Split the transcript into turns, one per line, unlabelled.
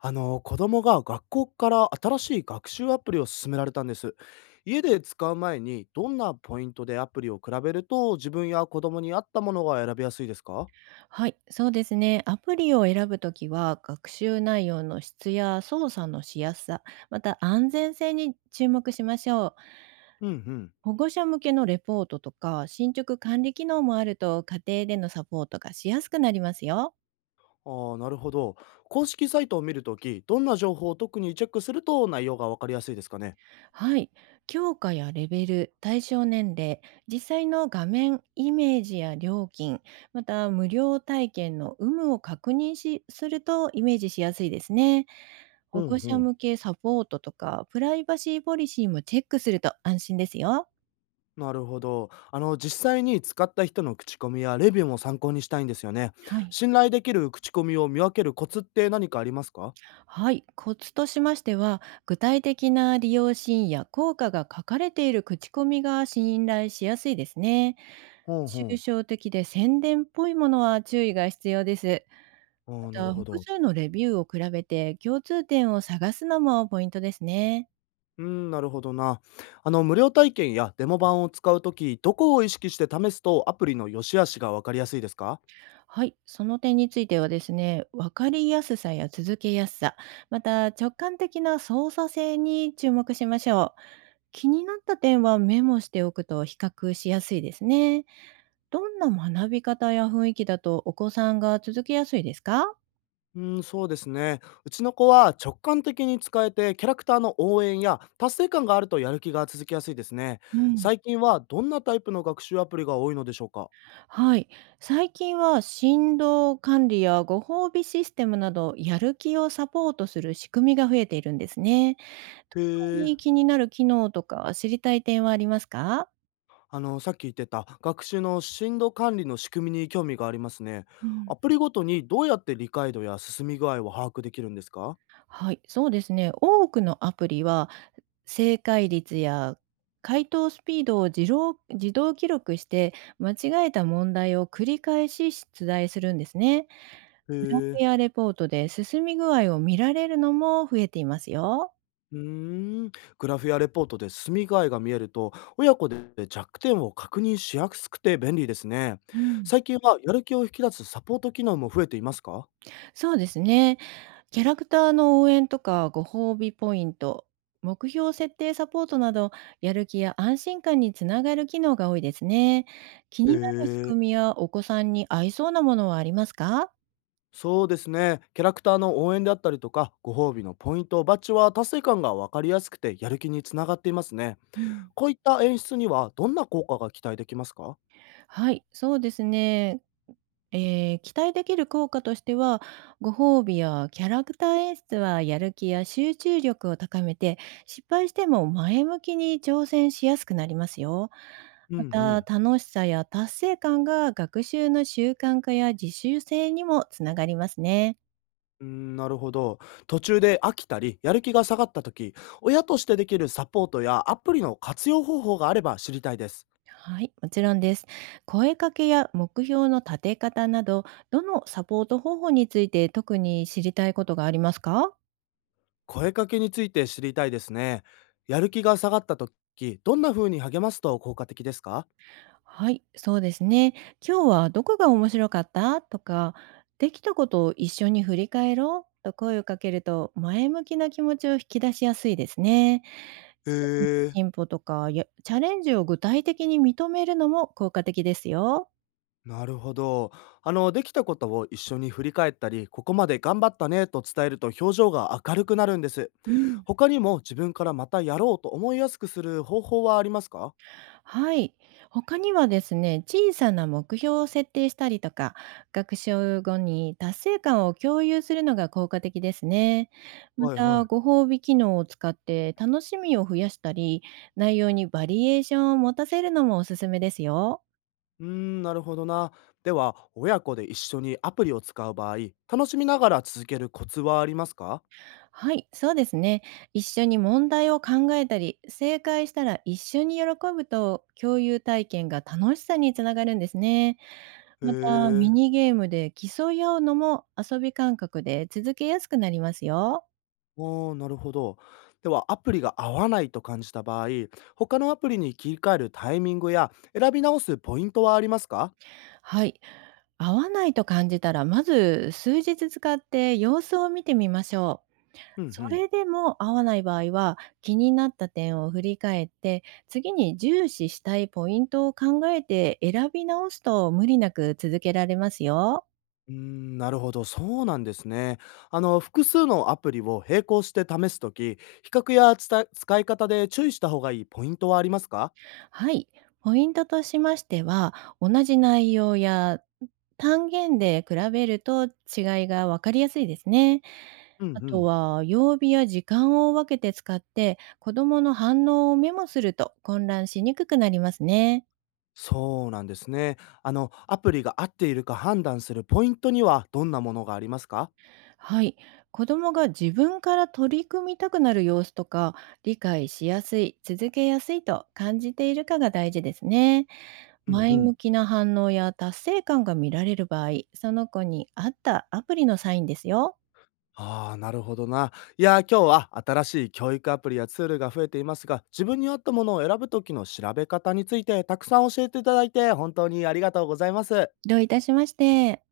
あの子供が学校から新しい学習アプリを勧められたんです。家で使う前にどんなポイントでアプリを比べると自分や子供に合ったものが選びやすいですか？
はい、そうですね。アプリを選ぶときは、学習内容の質や操作のしやすさ、また安全性に注目しましょう。
うんうん。
保護者向けのレポートとか、進捗管理機能もあると、家庭でのサポートがしやすくなりますよ。
ああー、なるほど。公式サイトを見るときどんな情報を特にチェックすると内容がわかりやすいですかね？
はい、強化やレベル、対象年齢、実際の画面、イメージや料金、また無料体験の有無を確認しするとイメージしやすいですね。
う
保護
んう
者
ん。
向けサポートとか、プライバシーポリシーもチェックすると安心ですよ。
なるほど。あの、実際に使った人の口コミやレビューも参考にしたいんですよね。
はい。
信頼できる口コミを見分けるコツって何かありますか？
はい、コツとしましては、具体的な利用シーンや効果が書かれている口コミが信頼しやすいですね。
うんうん。
抽象的で宣伝っぽいものは注意が必要です。
ああ
ま
ー、なる
た、
ほ
複
ど。
数のレビューを比べて共通点を探すのもポイントですね。
うーん、なるほどな。あの、無料体験やデモ版を使うとき、どこを意識して試すとアプリの良し悪しがわかりやすいですか？
はい、その点についてはですね、分かりやすさや続けやすさ、また直感的な操作性に注目しましょう。気になった点はメモしておくと比較しやすいですね。どんな学び方や雰囲気だとお子さんが続けやすいですか？
うーん、そうですね。うちの子は直感的に使えて、キャラクターの応援や達成感があるとやる気が続きやすいですね。
うん。
最近はどんなタイプの学習アプリが多いのでしょうか？
はい、最近は振動管理やご褒美システムなどやる気をサポートする仕組みが増えているんですね。特
へえ。
に気になる機能とか知りたい点はありますか？
あの、さっき言ってた学習の進度管理の仕組みに興味がありますね。
うん。
アプリごとにどうやって理解度や進み具合を把握できるんですか？
はい、そうですね。多くのアプリは正解率や回答スピードを自動記録して間違えた問題を繰り返し出題するんですね。
へ
グラ
え。
フやレポートで進み具合を見られるのも増えていますよ。
うーん、グラフやレポートで住みがいが見えると、親子で弱点を確認しやすくて便利ですね。
うん。
最近はやる気を引き出すサポート機能も増えていますか？
そうですね。キャラクターの応援とかご褒美ポイント、目標設定サポートなど、やる気や安心感につながる機能が多いですね。気
へ
になる仕
え、
組みやお子さんに合いそうなものはありますか？
そうですね。キャラクターの応援であったりとか、ご褒美のポイント、バッジは達成感が分かりやすくて、やる気につながっていますね。
うん、
こういった演出には、どんな効果が期待できますか？
はい、そうですね。期待できる効果としてはご褒美やキャラクター演出はやる気や集中力を高めて失敗しても前向きに挑戦しやすくなりますよ。
うんう
また
ん。
楽しさや達成感が学習の習慣化や自習性にもつながりますね。
うーん、なるほど。途中で飽きたり、やる気が下がった時、親としてできるサポートやアプリの活用方法があれば知りたいです。
はい、もちろんです。声かけや目標の立て方など、どのサポート方法について特に知りたいことがありますか？
声かけについて知りたいですね。やる気が下がった時、どんな風に励ますと効果的ですか？
はい、そうですね。今日はどこが面白かったとか、できたことを一緒に振り返ろうと声をかけると、前向きな気持ちを引き出しやすいですね。小さな
へえ、
進歩とかやチャレンジを具体的に認めるのも効果的ですよ。
なるほど。あの、できたことを一緒に振り返ったり、ここまで頑張ったねと伝えると表情が明るくなるんです。
うん。
他にも自分からまたやろうと思いやすくする方法はありますか？
はい。他にはですね、小さな目標を設定したりとか、学習後に達成感を共有するのが効果的ですね。ま
はいは
た、
い。
ご褒美機能を使って楽しみを増やしたり、内容にバリエーションを持たせるのもおすすめですよ。
うーん、なるほどな。では、親子で一緒にアプリを使う場合、楽しみながら続けるコツはありますか？
はい、そうですね。一緒に問題を考えたり、正解したら一緒に喜ぶと共有体験が楽しさにつながるんですね。
へ
また、ミ
え。
ニゲームで競い合うのも遊び感覚で続けやすくなりますよ。
あー、なるほど。では、アプリが合わないと感じた場合、他のアプリに切り替えるタイミングや選び直すポイントはありますか？
はい。合わないと感じたら、まず数日使って様子を見てみましょう。
うんう
そ
ん。
れでも合わない場合は、気になった点を振り返って、次に重視したいポイントを考えて選び直すと無理なく続けられますよ。
うーん、なるほど、そうなんですね。あの、複数のアプリを並行して試すとき、比較やつた使い方で注意した方がいいポイントはありますか？
はい、ポイントとしましては、同じ内容や単元で比べると違いが分かりやすいですね。
うんう
あと
ん。
は、曜日や時間を分けて使って、子どもの反応をメモすると混乱しにくくなりますね。
そうなんですね。あの、アプリが合っているか判断するポイントにはどんなものがありますか？
はい、子どもが自分から取り組みたくなる様子とか、理解しやすい、続けやすいと感じているかが大事ですね。
うんう
前向
ん。
きな反応や達成感が見られる場合、その子に合ったアプリのサインですよ。
ああ、なるほどな。いやー、今日は新しい教育アプリやツールが増えていますが、自分に合ったものを選ぶ時の調べ方についてたくさん教えていただいて、本当にありがとうございます。
どういたしまして。